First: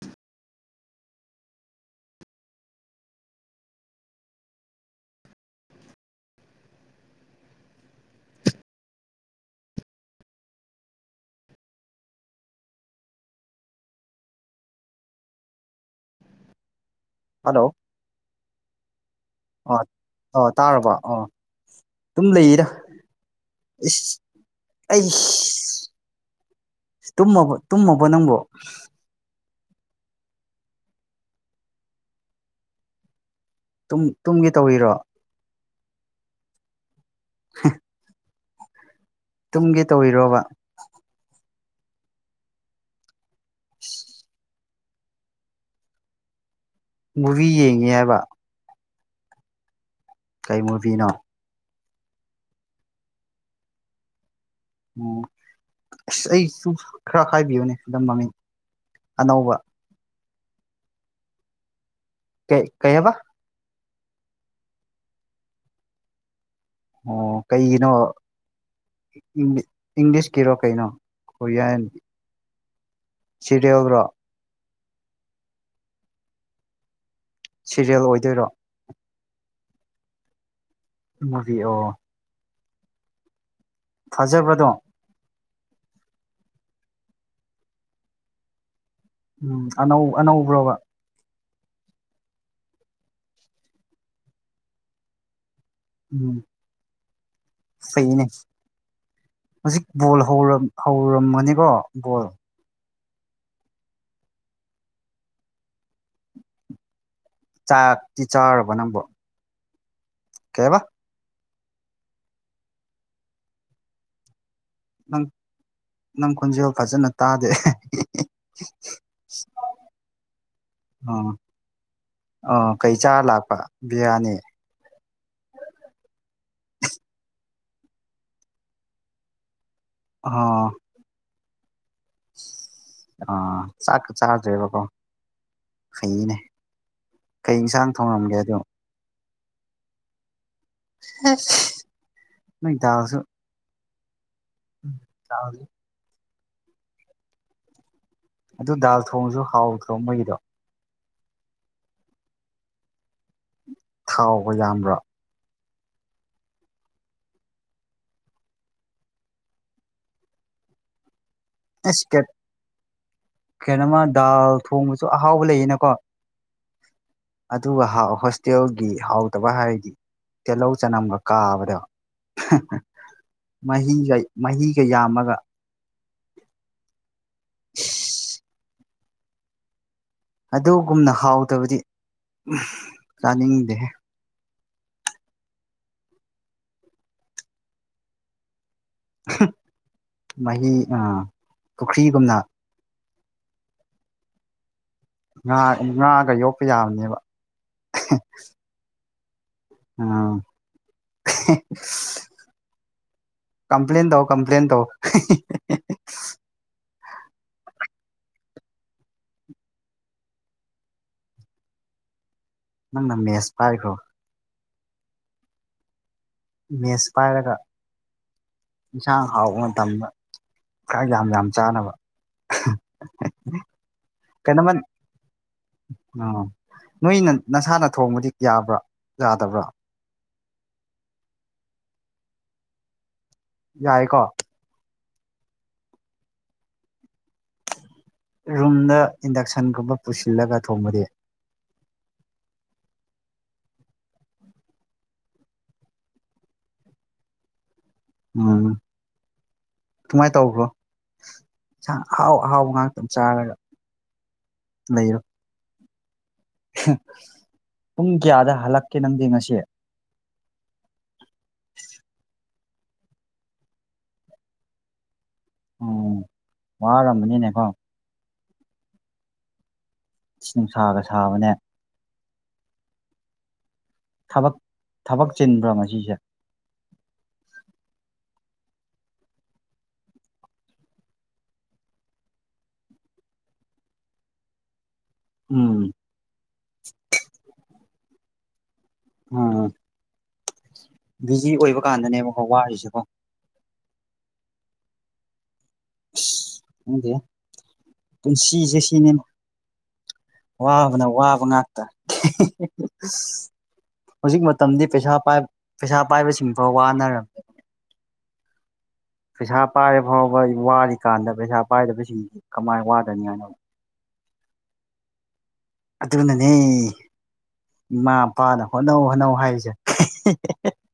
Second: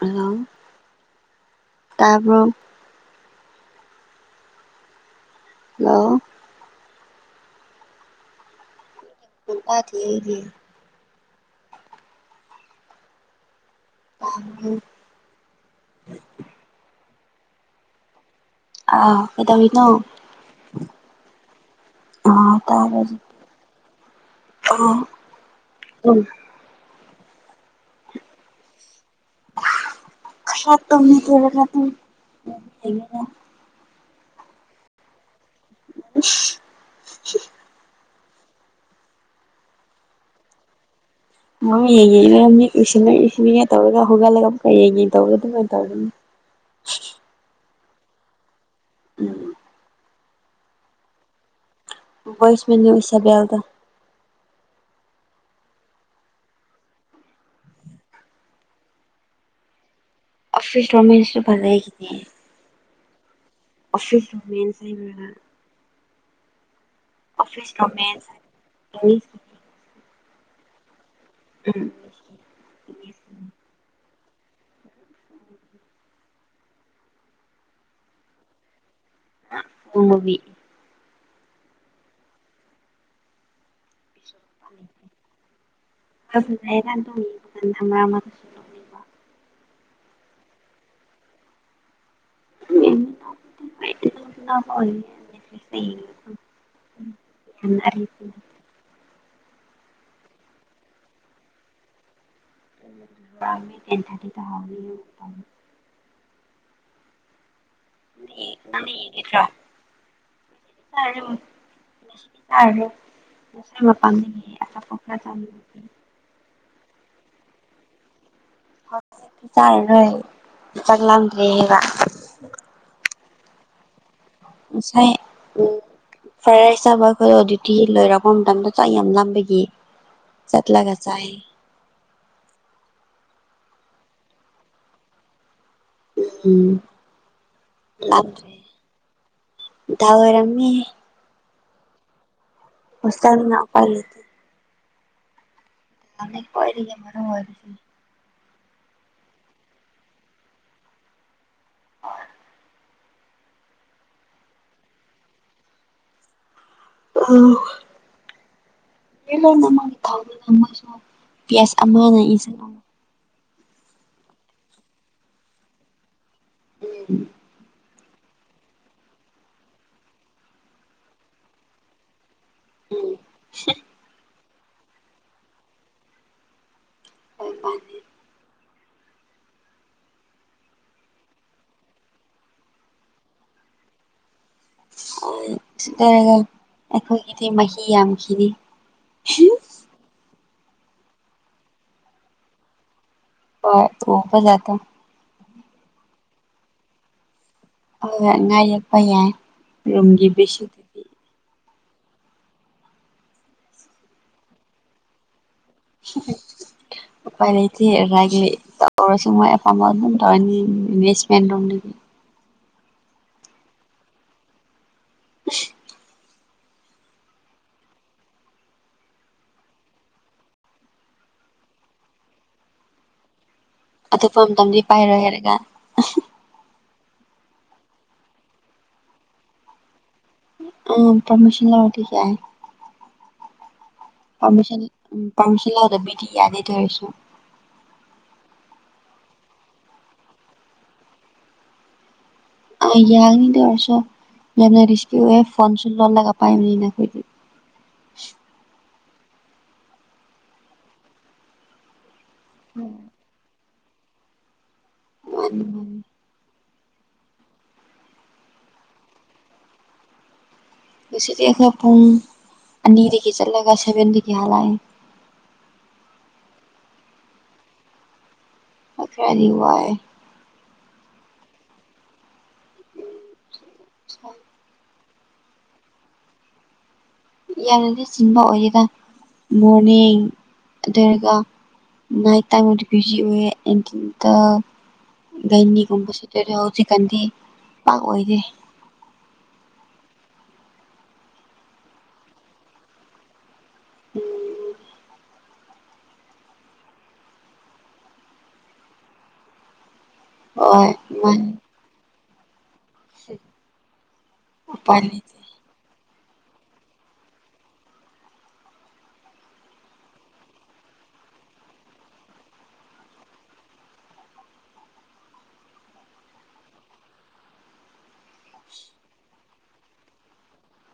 ꯑꯂ ꯇꯔꯕ ꯍꯂꯣ ꯊ ꯑ ꯍꯜꯂꯣ ꯑꯥ ꯑ ꯀꯩꯗꯧꯔꯤꯅꯣ ꯑꯣ ꯇꯥꯔꯕ ꯑꯣ ꯑꯥ ꯇꯥꯕ ꯑꯩ ꯎꯝ ꯇꯨꯝꯃꯕ ꯇꯨꯝꯃꯕꯣ ꯅꯪꯕꯣ ꯁꯥꯠꯇꯝꯃꯤ ꯊꯔꯦꯅ ꯇꯨꯝꯒꯤ ꯇꯧꯔꯤꯔꯣ ꯏꯁ ꯍꯥ ꯇꯨꯡꯒꯤ ꯇꯧꯕꯔꯤꯔꯣꯕ ꯍ ꯌꯦꯡꯉꯉꯅꯤ ꯏꯁꯤꯉ ꯏꯁꯤꯅꯤꯡꯉꯦ ꯇꯧꯔꯒ ꯍꯧꯒꯠꯂꯒ ꯍꯌꯦꯡ ꯇꯧꯒ ꯑꯗꯨꯃꯥꯏꯅ ꯇꯧꯒꯅꯤ ꯃꯨꯚꯤ ꯌꯦꯡꯉꯤ ꯍꯥꯏꯕ ꯎꯝ ꯀꯩ ꯃꯨꯚꯤꯅꯣ ꯕꯣꯏꯁ ꯃꯅꯤꯁꯕ ꯌꯥꯦꯜꯗ ꯑꯣ ꯑꯁ ꯑꯩꯁꯨ ꯈꯔ ꯍꯥꯏꯕꯤꯌꯨꯅꯦ ꯑꯗꯨꯝ ꯃꯃꯤꯡ ꯑꯅꯧꯕ ꯑꯣꯐꯤꯁ ꯔꯃꯦꯁꯁꯨ ꯐꯂ ꯍꯥꯏꯒ ꯀꯩ ꯀꯩꯕ ꯑꯣꯐꯤꯁꯦꯟꯁꯕ ꯑꯣ ꯀꯩꯒꯤꯅꯣ ꯔꯣꯃꯦꯟꯁ ꯏꯪꯂꯤꯁꯀꯤꯔꯣ ꯀꯩꯅꯣ ꯎꯝ ꯁꯤꯔꯤꯦꯜ꯭ꯔꯣ ꯁꯤꯦꯔꯤꯌꯦꯜ ꯑꯣꯏꯗꯣꯏꯔꯣ ꯑꯣꯃꯕꯤ ꯃꯕꯤ ꯑꯣ ꯊꯥꯖꯕꯗꯣ ꯑꯗꯨ ꯍꯥꯏꯔ ꯇꯅꯤꯀꯥꯟ ꯀꯁꯨ ꯇ ꯎꯝ ꯑꯅꯧ ꯑꯅꯧꯕ꯭ꯔꯣꯕ ꯃ ꯎꯝ ꯌꯦꯡꯕ ꯐꯅꯦ ꯍꯧꯖꯤꯛ ꯕꯣꯜ ꯍꯧꯔꯝꯃꯅꯤꯀꯣ ꯕꯣꯜ ꯇꯦꯟ ꯊꯥꯔꯇꯤꯗ ꯍꯥꯎꯅꯤ ꯆꯥꯛꯇꯤ ꯆꯥꯔꯕ ꯅꯪꯕꯣ ꯌꯦꯦꯣ ꯀꯩꯕ ꯀ ꯄꯝ ꯅꯪ ꯅꯪ ꯈꯣꯟꯖꯦꯜ ꯐꯖꯅ ꯇꯥꯗꯦ ꯆꯥꯏꯔꯣꯏ ꯑꯣ ꯆꯠꯂꯝꯗ꯭ꯔꯦꯦꯕ ꯑꯣ ꯀꯩ ꯆꯥ ꯂꯥꯛꯄ ꯕꯤꯔꯌꯥꯅꯤ ꯉꯁꯥꯏ ꯎ ꯐꯔꯦ ꯆꯥꯕ ꯑꯩꯈꯣꯏꯗꯣ ꯗ꯭ꯌꯨꯇꯤ ꯂꯣꯏꯔꯛꯄ ꯃꯇꯝꯗ ꯆꯥꯛ ꯌꯥꯝ ꯂꯝꯕꯒꯤ ꯑꯣ ꯆꯠꯂꯒꯁꯑ ꯑꯥ ꯆꯥꯛ ꯆꯥꯦꯕꯀꯣ ꯍꯩꯅꯦ ꯎꯝ ꯀꯩ ꯏꯟꯁꯥꯡ ꯊꯣꯡꯉꯝꯒꯦ ꯑꯗꯣ ꯊꯗꯥ ꯑꯣꯏꯔꯝ ꯅ ꯆꯁꯨ ꯑꯗꯤ ꯎꯝ ꯆ ꯑꯔꯦ ꯃꯔꯔꯝ ꯑꯣꯏꯏꯔꯁꯤ ꯑꯗꯨ ꯗꯥꯜ ꯊꯣꯡꯁꯨ ꯍꯥꯎꯗ꯭ꯔꯣꯡ ꯃꯣꯏꯒꯤꯗꯣ ꯍ ꯊꯥꯎꯕ ꯌꯥꯝꯕ꯭ꯔꯥ ꯑꯂꯅ ꯃꯥꯅꯤ ꯊꯁꯨ ꯄꯤ ꯑꯁ ꯑꯃꯅ ꯏꯁꯤ ꯀꯩꯅꯣꯃ ꯗꯥꯜ ꯊꯣꯡꯕꯁꯨ ꯑꯍꯥꯎꯕ ꯂꯩꯌꯦꯅꯀꯣ ꯎꯝ ꯑꯗꯨꯒ ꯍꯥꯎꯑꯣ ꯍꯣꯁꯇꯦꯜꯒꯤ ꯍꯥꯎꯇꯕ ꯍꯥꯏꯔꯗꯤ ꯇꯤꯜꯍꯧ ꯆꯅꯝꯒ ꯀꯥꯕꯗ ꯃꯍꯤꯒ ꯃꯍꯤꯒ ꯌꯥꯝꯃꯒ ꯍ ꯃꯥꯅꯤ ꯑꯗꯨꯒꯨꯝꯅ ꯍꯥꯎꯗꯕꯗꯤ ꯆꯥꯅꯤꯡꯗꯦ ꯁꯤ ꯂꯩꯔꯒ ꯑꯩꯈꯣꯏꯒꯤꯗꯤ ꯃꯍꯤ ꯌꯥꯝꯈꯤꯅꯤ ꯃꯥꯒꯤ ꯄꯨꯈ꯭ꯔꯤꯒꯨꯝꯅ ꯍ ꯎꯄ ꯉꯥ ꯉꯥꯒ ꯌꯣꯛꯄ ꯌꯥꯕꯅꯦꯕ ꯍ ꯉꯥꯏ ꯌꯦꯛꯄ ꯌꯥꯏ ꯔꯨꯝꯒꯤ ꯎꯝ ꯕꯤꯁꯤꯗꯨꯗꯤ [unintelligible] ꯀꯝꯄ꯭ꯂꯦꯟ ꯇꯧ ꯀꯝꯄ꯭ꯂꯦꯟ ꯇꯧ ꯄꯥꯏꯗꯤꯔꯒꯦ ꯇꯧꯔꯁꯤ ꯑꯦꯐꯥꯝꯝ ꯊꯧ ꯏꯚꯦꯁꯃꯦꯟ ꯂ ꯅꯪꯅ ꯃꯦꯁ ꯄꯥꯏꯔꯤꯈ꯭ꯔꯣ [unintelligible] ꯃꯦꯁ ꯄꯥꯏꯔꯒ ꯏꯟꯁꯥꯡ ꯍꯥꯎꯕ ꯃꯇꯝꯗ ꯈ ꯌꯥꯝ ꯌꯥꯝ ꯆꯥꯅꯕ ꯑꯇꯣꯞꯄ ꯀꯩꯅꯣꯃ ꯃꯇꯝꯗꯤ ꯄꯥꯏꯔꯣꯏ ꯍꯥꯏꯔꯒ ꯑꯥ ꯅꯣꯏꯅ ꯅꯁꯥꯅ ꯊꯣꯡꯕꯗꯤ ꯌꯥꯕ꯭ꯔꯥ ꯌꯥꯗꯕ꯭ꯔꯥ ꯎꯝ ꯄꯔꯃꯤꯁꯟ ꯂꯇ ꯀꯑꯦ ꯌꯥꯏꯀꯣ ꯎꯝ ꯄꯥꯝꯁꯤꯜꯂꯑꯣꯗꯕꯤꯗꯤ ꯌꯥꯗꯦꯗꯔꯁꯨ ꯔꯨꯝꯗ ꯏꯟꯗꯛꯁꯟꯒꯨꯝꯕ ꯄꯨꯁꯤꯜꯂꯒ ꯊꯣꯡꯃꯗꯦ ꯑ ꯌꯥꯒꯅꯤꯗ ꯋꯥꯔꯁꯣ ꯌꯥꯝꯅ ꯔꯤꯁꯀꯤ ꯑꯦ ꯐꯣꯟ ꯆꯣꯟ ꯂꯂꯣꯟꯂꯒ ꯄꯥꯏꯃꯤꯅꯤꯅ ꯈꯣꯏꯗꯤ ꯎꯝ ꯀꯃꯥꯏꯅ ꯇꯧꯕ꯭ꯔꯣ ꯑꯍꯥꯎ ꯑꯍꯥꯎꯕ ꯉꯥꯛꯇ ꯑꯃ ꯆꯥꯔꯒ ꯂꯩꯔꯣ ꯃꯥꯅꯤ ꯃꯥꯅꯤ ꯄꯨꯡ ꯀꯌꯥꯗ ꯍꯜꯂꯛꯀꯦ ꯅꯪꯗꯤ ꯉꯁꯤ ꯍꯧꯁꯤꯤ ꯑꯩꯈꯣꯏ ꯄꯨꯡ ꯑꯅꯤꯗꯒꯤ ꯆꯠꯂꯒ ꯁꯚꯦꯟꯗꯒꯤ ꯍꯂꯛꯑꯦ ꯎꯝ ꯋꯥꯔꯝꯕꯅꯤꯅꯦꯀꯣ ꯑ ꯐꯗꯤ ꯋꯥꯏ ꯏ ꯅꯨꯡꯁꯥꯒ ꯁꯥꯕꯅꯦ ꯕꯛ ꯊꯕꯛ ꯆꯤꯟꯕ꯭ꯔꯥ ꯃꯁꯤꯁꯦ ꯌꯥꯝꯅꯗꯤ ꯆꯤꯡꯕ ꯑꯣꯏꯒꯦꯗ ꯃꯣꯔꯅꯤꯡ ꯑꯗꯨꯒꯔꯒ ꯅꯥꯥꯏ ꯇꯥꯏꯃꯗꯤ ꯕꯤꯖꯤ ꯑꯣꯏꯌꯦꯦꯇꯇ ꯎꯝ ꯒꯩꯅꯤꯒꯨꯝꯕꯁꯨ ꯇꯔ ꯍꯧꯖꯤꯛꯀꯥꯟꯗꯤ ꯄꯥꯛ ꯑꯣꯏꯗꯦ ꯎꯝ ꯕꯤꯖꯤ ꯑꯣꯏꯕ ꯀꯥꯟꯗꯅꯦꯕꯀꯣ ꯋꯥꯔꯤꯔꯤꯁꯤꯦꯀꯣ ꯎꯝ ꯎꯗꯦ ꯄꯨꯟꯁꯤꯁꯦ ꯁꯤꯅꯦ ꯍꯣꯏ ꯋꯥꯕꯅ ꯋꯥꯕ ꯃꯥꯅꯤ ꯉꯥꯛꯇ ꯍꯧꯖꯤꯛ ꯃꯇꯝꯗꯤ ꯎꯄꯥꯏ ꯄꯩꯁꯥ ꯄꯥꯏ ꯂꯩꯇꯦ ꯄꯩꯁꯥ ꯄꯥꯏꯕꯁꯤꯡꯐꯥꯎ ꯋꯥꯅꯔꯝ ꯄꯩꯁꯥ ꯄꯥꯏꯔ ꯐꯥꯎꯕ ꯋꯥꯔꯤꯀꯥꯟꯗ ꯄꯩꯁꯥ ꯄꯥꯏꯗꯕꯁꯤꯡꯁꯤ ꯀꯃꯥꯏꯅ ꯋꯥꯗꯅꯤ ꯍꯥꯏꯅꯣ ꯑꯗꯨꯅꯅꯦ ꯏꯃꯥꯄꯥꯅ ꯍꯣꯠꯅꯧ ꯍꯣꯅꯧ ꯍꯥꯏꯔꯤꯁꯦ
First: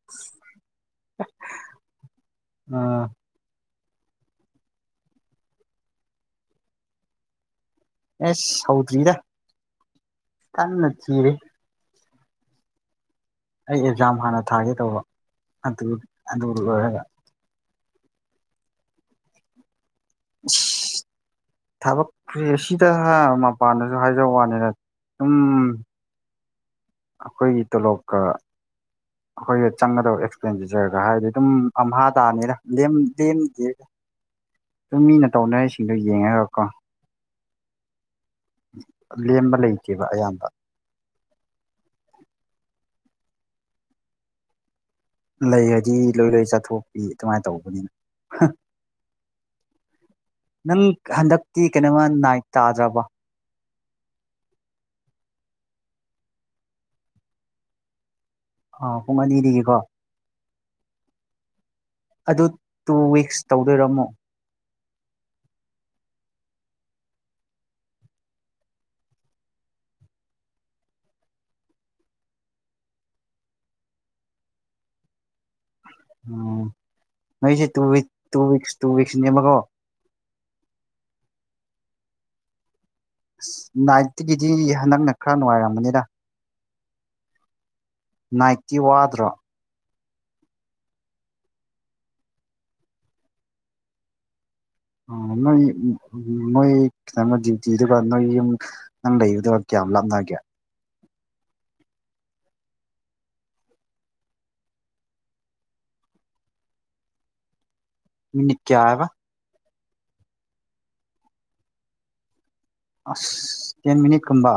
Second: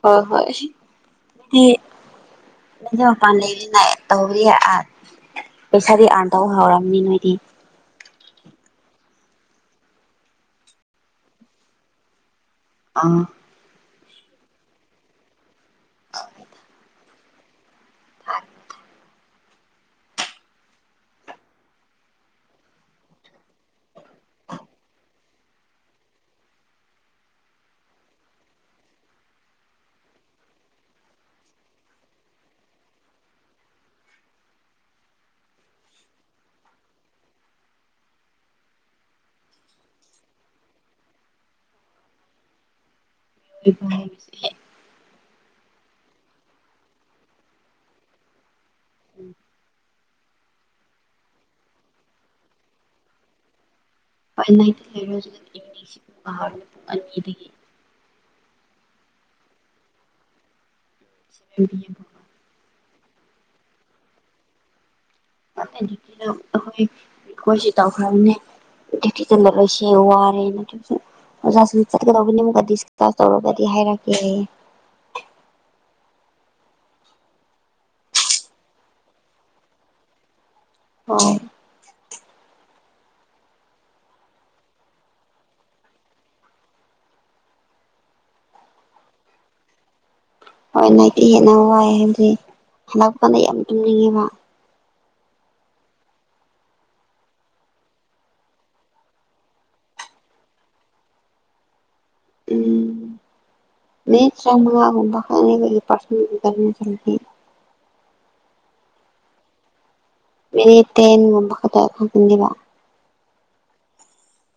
ꯍꯣꯏ ꯍꯣꯏ ꯑꯗꯨꯗꯤ ꯑꯥ ꯃꯄꯥꯟ ꯂꯩ ꯇꯧꯕꯗꯤ ꯑꯥ ꯄꯩꯁꯥꯗꯤ ꯑꯥꯔꯟ ꯇꯧꯕ ꯍꯧꯔꯝꯅꯤ ꯅꯣꯏꯗꯤ ꯑꯦꯁ ꯁꯧꯗ꯭ꯔꯤꯗ ꯀꯟꯅ ꯊꯤꯔꯦ ꯑ ꯑꯦꯛꯖꯥꯝ ꯍꯥꯟꯅ ꯊꯥꯒꯦ ꯇꯧꯕ ꯑꯗꯨ ꯑꯗꯨ ꯂꯣꯏꯔꯒ ꯑ [unintelligible] [inaudible] ꯊꯕꯛ ꯑꯁꯤꯗ ꯃꯄꯥꯟꯗꯁꯨ ꯍꯥꯏꯖ ꯋꯥꯅꯤꯅ ꯑꯗꯨꯝ ꯑꯩꯈꯣꯏꯒꯤ ꯇꯣꯂꯣꯞꯀ ꯑꯩꯈꯣꯏ ꯆꯪꯒꯗꯕ ꯑꯦꯛꯁꯄꯦꯟꯗꯤꯆꯔꯒ ꯍꯥꯏꯔꯗꯤ ꯑꯗꯨꯝ ꯑꯥ ꯇꯥꯅꯤꯅ ꯂꯦꯝꯗꯦ ꯁꯨꯝ ꯃꯤꯅ ꯇꯧꯅꯔꯤꯁꯤꯡꯗꯨꯣ ꯌꯦꯡꯉꯒꯀꯣ ꯂꯦꯝꯕ ꯂꯩꯇꯦꯕ ꯑꯌꯥꯝꯕ ꯑꯗꯨ ꯂꯩꯔꯗꯤ ꯂꯣꯏ ꯂꯣꯏ ꯆꯠꯊꯣꯛꯄꯤ ꯑꯗꯨꯃꯥꯏꯅ ꯇꯧꯕꯅꯤꯅ ꯎꯝ ꯅꯪ ꯍꯟꯗꯛꯇꯤ ꯀꯩꯅꯣꯃ ꯅꯥꯏꯠ ꯇꯥꯗ꯭ꯔꯕ ꯄꯅꯥꯇ ꯏ ꯍꯥ ꯑꯥ ꯄꯨꯡ ꯑꯅꯤꯗꯒꯤꯀꯣ ꯑꯗꯨ [inaudible] ꯇꯨ ꯋꯤꯛꯁ ꯇꯧꯗꯣꯏꯔꯝꯃꯣ ꯗ ꯑꯩꯈꯣꯏ ꯈꯣꯏꯁꯤ ꯇꯧꯈ꯭ꯔꯕꯅꯦ ꯄꯩꯁꯦ ꯋꯥꯔꯦꯅ ꯑꯣꯖꯥꯁꯤꯡ ꯆꯠꯀꯗꯧꯕꯅꯤ ꯑꯃꯀ ꯗꯤꯁꯀꯥꯁ ꯇꯧꯔꯒꯗꯤ ꯍꯥꯏꯔꯛꯀꯦꯌꯦ [inaudible] ꯎꯝ ꯅꯣꯏꯁꯦ ꯇꯨꯋꯤꯛ ꯇꯨ ꯋꯤꯛꯁ ꯇꯨ ꯋꯤꯛꯁꯅꯦꯕꯀꯣ ꯍ ꯑꯁ ꯅꯥꯏꯠꯇꯒꯤꯗꯤ ꯍꯟꯗꯛꯅ ꯈꯔ ꯅꯨꯡꯉꯥꯏꯔꯝꯕꯅꯤꯗ ꯅꯥꯏꯠꯇꯤ ꯋꯥꯗ꯭ꯔꯣ ꯍꯣꯏ ꯅꯥꯄꯤ ꯍꯦꯟꯅ ꯋꯥꯏ ꯍꯥꯏꯕꯗꯤ ꯍꯟꯗꯛꯄ ꯀꯥꯟꯗ ꯌꯥꯝ ꯇꯨꯝꯅꯤꯡꯉꯦꯕ ꯌꯗ ꯌꯥꯝ ꯂꯞꯅꯒꯦ ꯎꯝ ꯅꯇ꯭ꯔ ꯑꯃꯒꯨꯝ ꯐꯅꯤꯕꯒꯤ ꯄꯁ ꯀꯅ ꯆꯇ ꯃꯤꯅꯤ ꯀꯌꯥꯕ ꯃ ꯇꯅꯨꯡꯉꯝꯕ ꯈꯗ ꯀꯗꯤꯕ ꯑꯁ ꯇꯦꯟ ꯃꯤꯅꯤꯠꯀꯨꯝꯕ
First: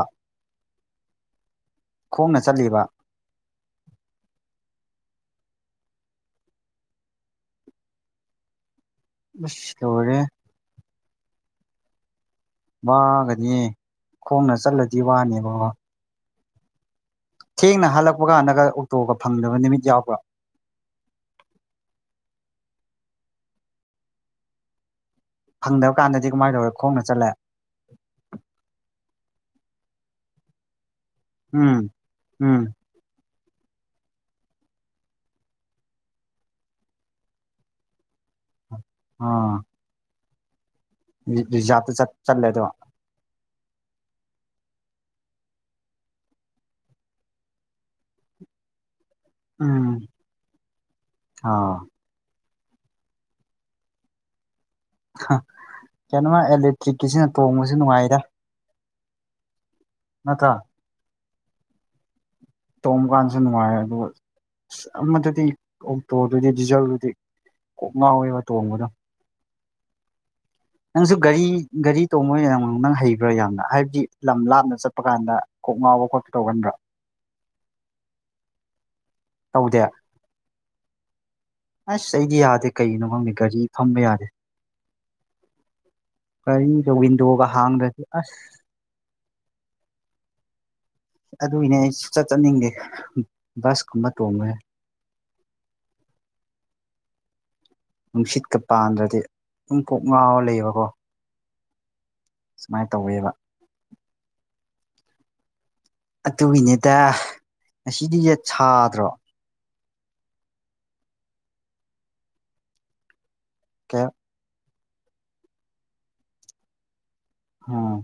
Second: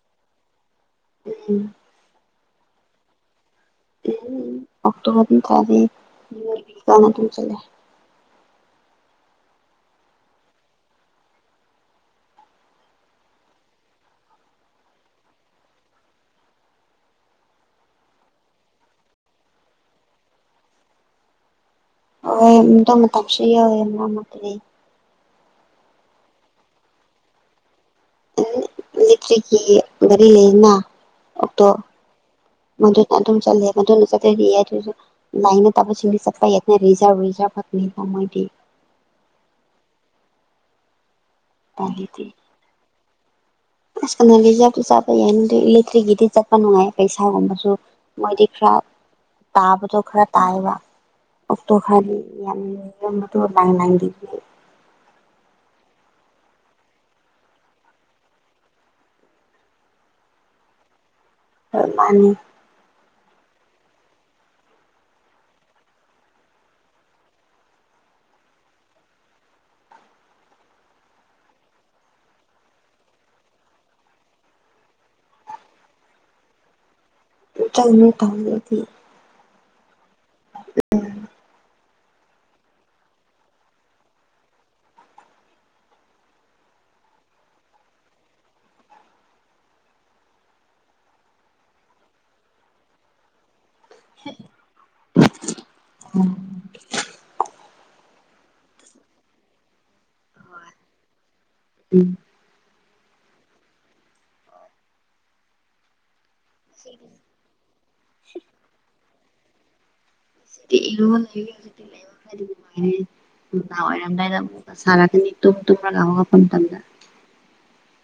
ꯎꯝꯝ ꯐꯣꯡꯅ ꯆꯠꯂꯤꯕ ꯎꯝ ꯑꯣꯛꯇꯛꯇꯣꯕꯔ ꯇꯥꯔꯤꯅꯝ ꯆ ꯂꯩ ꯁ ꯇꯔꯦ ꯋꯥꯒꯗꯤ ꯈꯣꯡꯅ ꯆꯠꯂꯗꯤ ꯋꯥꯅꯦꯕ ꯊꯦꯡꯅ ꯍꯥꯜꯂꯛꯄ ꯀꯥꯟꯗꯒ ꯑꯣꯛꯇꯣꯒ ꯐꯪꯗꯕ ꯅꯨꯃꯤꯠ ꯌꯥꯎꯕ꯭ꯔꯥ ꯍ ꯇꯣꯃ ꯇꯞꯁꯤ ꯑꯣꯏ ꯃꯥꯇ ꯐꯪꯗꯕ ꯀꯥꯟꯗꯗꯤ ꯀꯃꯥꯏꯅ ꯇꯧꯔꯦ ꯈꯣꯡꯅ ꯆꯠꯂꯦ ꯂꯤꯇ꯭ꯔꯤꯒꯤ ꯒꯥꯔꯤ ꯂꯩꯅ ꯑꯣꯛꯇꯣ ꯎꯝ ꯎꯝ ꯃꯗꯨꯅ ꯑꯗꯨꯝ ꯆꯠꯂꯦ ꯃ ꯆꯠꯇ ꯂꯥꯏꯅ ꯇꯥꯁꯤꯡꯗꯤ ꯆꯠꯄꯖꯖꯥ [unintelligible] ꯑꯥ ꯎꯄꯥꯏ ꯔꯤꯖꯥꯕꯇ ꯂꯩꯇꯦ ꯆꯠꯂꯦꯗꯣ ꯑꯁ ꯀ ꯔꯤꯖꯥꯇ ꯆꯠꯄ ꯌꯥꯏ ꯏꯂꯦꯛꯇ꯭ꯔꯤꯛꯀꯤꯗꯤ ꯆꯠꯄ ꯅꯨꯡꯉꯥꯏ ꯄꯩꯁꯥꯒꯨꯝꯕꯁꯨ ꯃꯣꯏꯗꯤ ꯈꯔ ꯎꯝ ꯇꯥꯕꯗ ꯈꯔ ꯇꯥꯏꯕ ꯑꯣꯛꯇꯣ ꯑꯥ ꯈꯔꯗꯤ ꯌꯥꯝ ꯇ ꯑꯣꯏꯔ ꯂ ꯅꯗꯤꯦ ꯀꯩꯅꯣꯃ ꯑꯦꯂꯦꯛꯇ꯭ꯔꯤꯛꯀꯤꯁꯤꯅ ꯇꯣꯡꯕꯁꯨ ꯅꯨꯡꯉꯥꯏꯔ ꯃꯊꯥ ꯍ ꯃꯥꯅꯤ ꯇꯣꯡꯕ ꯀꯥꯟꯁꯨ ꯅꯨꯡꯉꯥꯏꯔꯦ ꯑꯗꯨꯒ ꯑꯁ ꯑꯃꯗꯗꯤ ꯑꯣꯛꯇꯣꯗꯨꯗꯤ ꯗꯤꯖꯜꯗꯨꯗꯤ ꯀꯣꯛ ꯉꯥꯎꯋꯦꯕ ꯇꯣꯡꯕꯗꯣ ꯅꯪꯁꯨ ꯒꯥꯔꯤ ꯒꯥꯔꯤ ꯇꯣꯡꯉꯣꯏ ꯑꯣꯏꯅ ꯅ ꯅꯪ ꯍꯩꯕ꯭ꯔꯥ ꯌꯥꯝꯅ ꯍꯥꯏꯕꯗꯤ ꯂꯝ ꯂꯥꯞꯅ ꯆꯠꯄ ꯀꯥꯟꯗ ꯀꯣꯛ ꯃꯕ ꯈꯣꯠꯄ ꯇꯧꯒꯟꯕ꯭ꯔꯥ ꯆꯪꯅꯤ ꯇꯥꯪꯅꯤ ꯊ ꯇꯧꯗꯦ ꯑꯁ ꯑꯩꯗꯤ ꯌꯥꯗꯦ ꯀꯩꯒꯤꯅꯣ ꯈꯪꯅꯤꯦ ꯒꯥꯔꯤ ꯐꯝꯕ ꯌꯥꯗꯦ ꯀꯔꯤꯗꯣ ꯋꯤꯟꯗꯣꯒ ꯍꯥꯡꯗ꯭ꯔꯁꯤ ꯑꯁ ꯑꯗꯨꯏꯅꯦ ꯑꯩ ꯆꯠ ꯆꯠꯅꯤꯡꯗꯦ ꯕꯁ ꯀꯨꯝꯕ ꯇꯣꯡꯉꯦ ꯎꯝ ꯅꯨꯡꯁꯤꯠꯀ ꯄꯥꯟꯗ꯭ꯔꯗꯤ ꯑꯗꯨꯝ ꯀꯣꯛ ꯉꯥꯎꯔ ꯂꯩꯕꯀꯣ ꯎꯝ ꯁꯨꯃꯥꯏꯅ ꯇꯧꯋꯦꯕ ꯑꯗꯨꯒꯤꯅꯦꯗ ꯉꯁꯤꯗꯤꯁꯦ ꯁꯥꯗ꯭ꯔꯣ ꯏ ꯀꯔꯥꯏ ꯀꯌꯥ ꯁꯔꯥꯒꯅꯤ ꯇꯣ ꯇꯣ ꯉꯥꯎꯕꯒꯥꯎ ꯐꯟ ꯇꯝꯅ ꯎꯝ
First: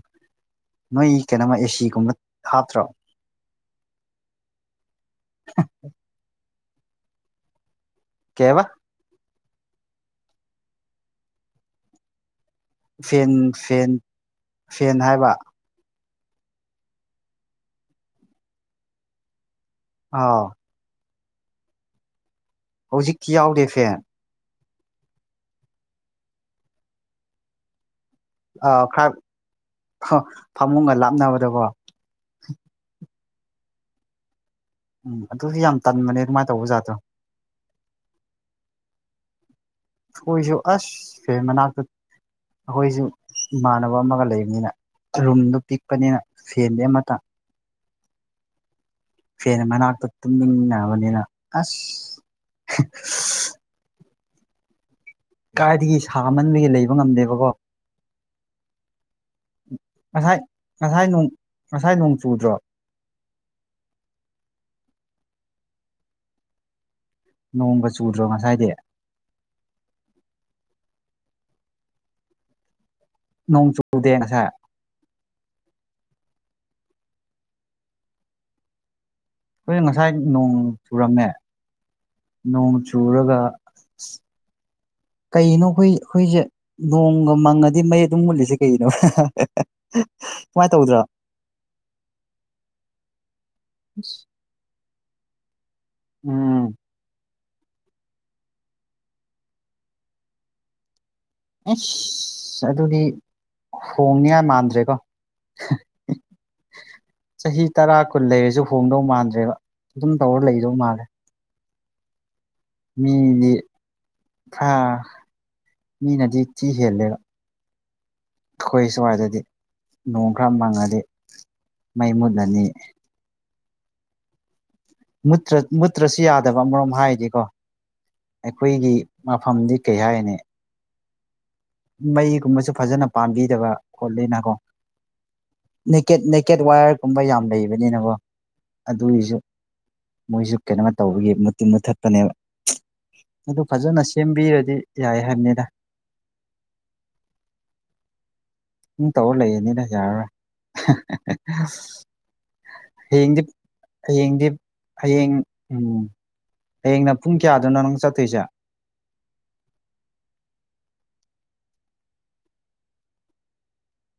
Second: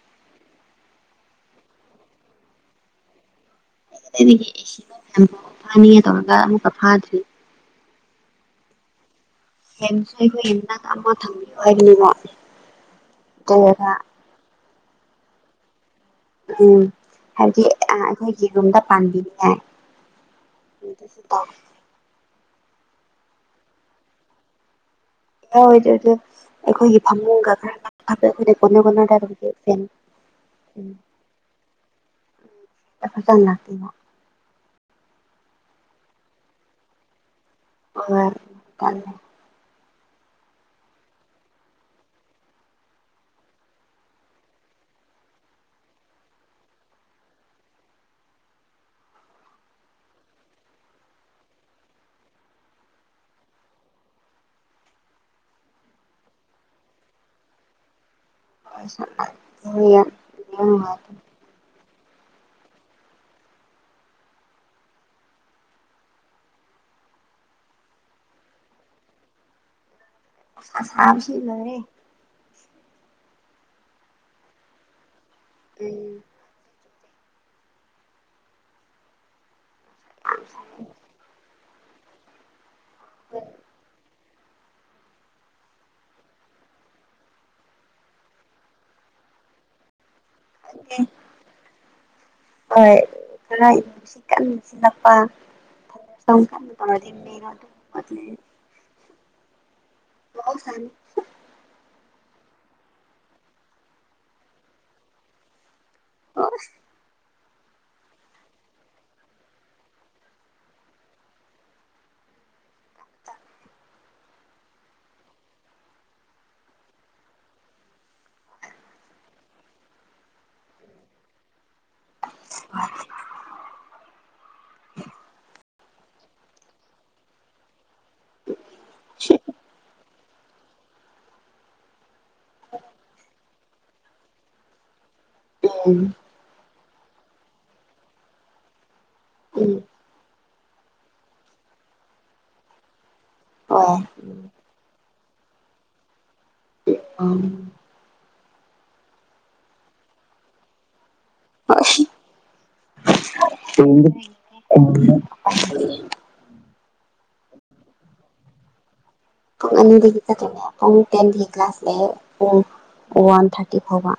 ꯅꯣꯏ ꯀꯩꯅꯣꯃ ꯑꯦꯁꯤꯒꯨꯝꯕ ꯍꯥꯞꯇ꯭ꯔꯣ ꯇꯒ ꯑꯃꯨ ꯀ ꯐꯥꯗꯔꯤ ꯀꯦꯕ ꯍꯁꯨ ꯑꯩꯈꯣꯏ ꯍꯟꯟꯅ ꯑꯃ ꯊꯝꯕꯤꯌꯣ ꯍꯥꯏꯅꯤꯕ ꯁꯦꯟ ꯁꯦꯟ ꯁꯦꯟ ꯍꯥꯏꯕ ꯎꯝ ꯍꯥꯏꯕꯗꯤ ꯑꯩꯈꯣꯏꯒꯤ ꯔꯨꯝꯗ ꯄꯥꯟꯝꯕꯤꯅꯤꯅꯦ ꯑꯥꯎ ꯁꯤ ꯇ ꯍꯧꯖꯤꯛꯇꯤ ꯌꯥꯎꯗꯦ ꯐꯦ ꯌꯥ ꯑꯣꯏꯗ ꯑꯗꯨꯗ ꯑꯩꯈꯣꯏꯒꯤ ꯐꯃꯨꯡꯒ ꯈꯔ ꯅꯛꯅꯕꯗ ꯑꯩꯈꯣꯏꯅ ꯑ ꯀꯣꯟꯅ ꯀꯣꯟꯅꯗ ꯈꯔ ꯑꯗꯨꯝꯗꯤ ꯐꯦꯟ ꯎꯝ ꯐꯃꯨꯡꯒ ꯂꯥꯞꯅꯕꯗꯀꯣ [unintelligible] ꯇ ꯂꯇꯅꯣ ꯎꯝ ꯑꯗꯨꯁꯨ ꯌꯥꯝ ꯇꯟꯕꯅꯦ ꯑꯗꯨꯃꯥꯏꯅ ꯇꯧꯕ ꯖꯥꯠꯇꯣ ꯑꯣꯏ ꯀ ꯈꯨꯁꯨꯣ ꯑꯁꯁꯦ ꯃꯅꯥꯀꯠ ꯑꯩꯈꯣꯏꯁꯨ ꯏꯃꯥꯟꯅꯕ ꯑꯃꯒ ꯂꯩꯕꯅꯤꯅ ꯔꯨꯝꯗꯣ ꯄꯤꯛꯄꯅꯤꯅ ꯁꯦꯟꯗꯤꯦ ꯑꯃꯇ ꯐꯦꯅ ꯃꯅꯥꯛꯇ ꯇꯨꯝꯃꯤꯟꯅꯕꯅꯤꯅ ꯑꯁ ꯀꯥꯏꯗꯒꯤ ꯁꯥꯃꯟꯕꯒꯤ ꯂꯩꯕ ꯉꯝꯗꯦꯕꯀꯣ ꯉꯁꯥꯏ ꯉꯁꯥꯏ ꯅꯣꯡ [unintelligible] ꯉꯁꯥꯏ ꯅꯣꯡ ꯆꯨꯗ꯭ꯔꯣ ꯅꯣꯡꯒ ꯆꯨꯗ꯭ꯔꯣ ꯉꯁꯥꯏꯗꯤ ꯁꯁꯤꯂꯔꯦ ꯅꯣꯡ ꯆꯨꯗꯦ ꯉꯁꯥꯏ ꯎꯝ ꯑꯩꯈꯣꯏꯅ ꯉꯁꯥꯏ ꯅꯣꯡ ꯆꯨꯔꯝꯃꯦ ꯅꯣꯡ ꯆꯨꯔꯒ ꯀꯩꯅꯣ ꯑꯩꯈꯣꯏ ꯑꯩꯈꯣꯏꯁꯦ ꯅꯣꯡꯒ ꯃꯪꯉꯗꯤ ꯃꯩ ꯑꯗꯨꯝ ꯃꯨꯂꯤꯁꯦ ꯀꯩꯅꯣ ꯍꯣꯏꯅꯨꯡ ꯁꯤ ꯎꯝ ꯪꯥꯟ ꯍ ꯁ ꯑꯁ ꯑꯗꯨꯗꯤ ꯍꯣꯡꯅꯤꯉ ꯃꯥꯟꯗ꯭ꯔꯦꯀꯣ ꯑ ꯆꯍꯤ ꯇꯔꯥ ꯀꯨꯟ ꯂꯩꯔꯁꯨ ꯍꯣꯡꯗꯧ ꯃꯥꯟꯗ꯭ꯔꯦꯕ ꯑꯗꯨꯝ ꯇꯧꯔ ꯂꯩꯗꯧ ꯃꯥꯜꯂꯦ ꯃꯤꯗꯤ ꯊꯥ ꯃꯤꯅꯗꯤ ꯊꯤ ꯍꯦꯜꯂꯦꯕ ꯑꯩꯈꯣꯏ ꯁ꯭ꯋꯥꯏꯗꯗꯤ ꯅꯣꯡ ꯈꯔ ꯃꯪꯉꯗꯤ ꯃꯩꯃꯨꯗ ꯑꯅꯤ ꯨꯠꯇ꯭ꯔ ꯃꯨꯠꯇ꯭ꯔꯁꯨ ꯌꯥꯗꯕ ꯑꯃꯔꯣꯝ ꯍꯥꯏꯗꯤꯀꯣ ꯑꯩꯈꯣꯏꯒꯤ ꯃꯐꯝꯗꯤ ꯀꯩ ꯍꯥꯏꯅꯤ ꯃꯩꯒꯨꯝꯕꯁꯨ ꯐꯖꯅ ꯄꯥꯟꯕꯤꯗꯕ ꯈꯣꯠꯂꯤꯅꯀꯣ ꯎꯝ ꯅꯦꯀꯦꯠ ꯅꯦꯀꯦꯠ ꯋꯥꯌꯔꯒꯨꯝꯕ ꯌꯥꯝ ꯂꯩꯕꯅꯤꯅꯀꯣ ꯑꯗꯨꯒꯤꯁꯨ ꯎꯝ ꯃꯣꯏꯁꯨ ꯀꯩꯅꯣ ꯇꯧꯕꯒꯤ ꯃꯨꯇꯤꯟꯕ ꯊꯠꯄꯅꯦꯕ ꯑꯗꯨ ꯍꯣꯏ ꯐꯖꯅ ꯁꯦꯝꯕꯤꯔꯗꯤ ꯌꯥꯏ ꯍꯥꯏꯕꯅꯤꯗ ꯑ ꯨꯝ ꯇꯧꯔ ꯂꯩꯌꯦꯅꯤꯅ ꯌꯥꯔꯔꯣꯏ ꯍꯌꯦꯡꯗꯤ ꯍꯌꯦꯡꯗꯤ ꯍꯌꯦꯡ ꯎꯝ ꯍꯌꯦꯡꯅ ꯄꯨꯡ ꯀꯌꯥꯗꯨꯅ ꯅꯪ ꯆꯠꯇꯣꯏꯁꯦ ꯉ ꯆꯦ ꯑ ꯇꯦꯟ ꯀ꯭ꯂꯥꯁꯂꯦ ꯋꯥꯟ ꯊꯥꯔꯇꯤ ꯐꯥꯎꯣꯔ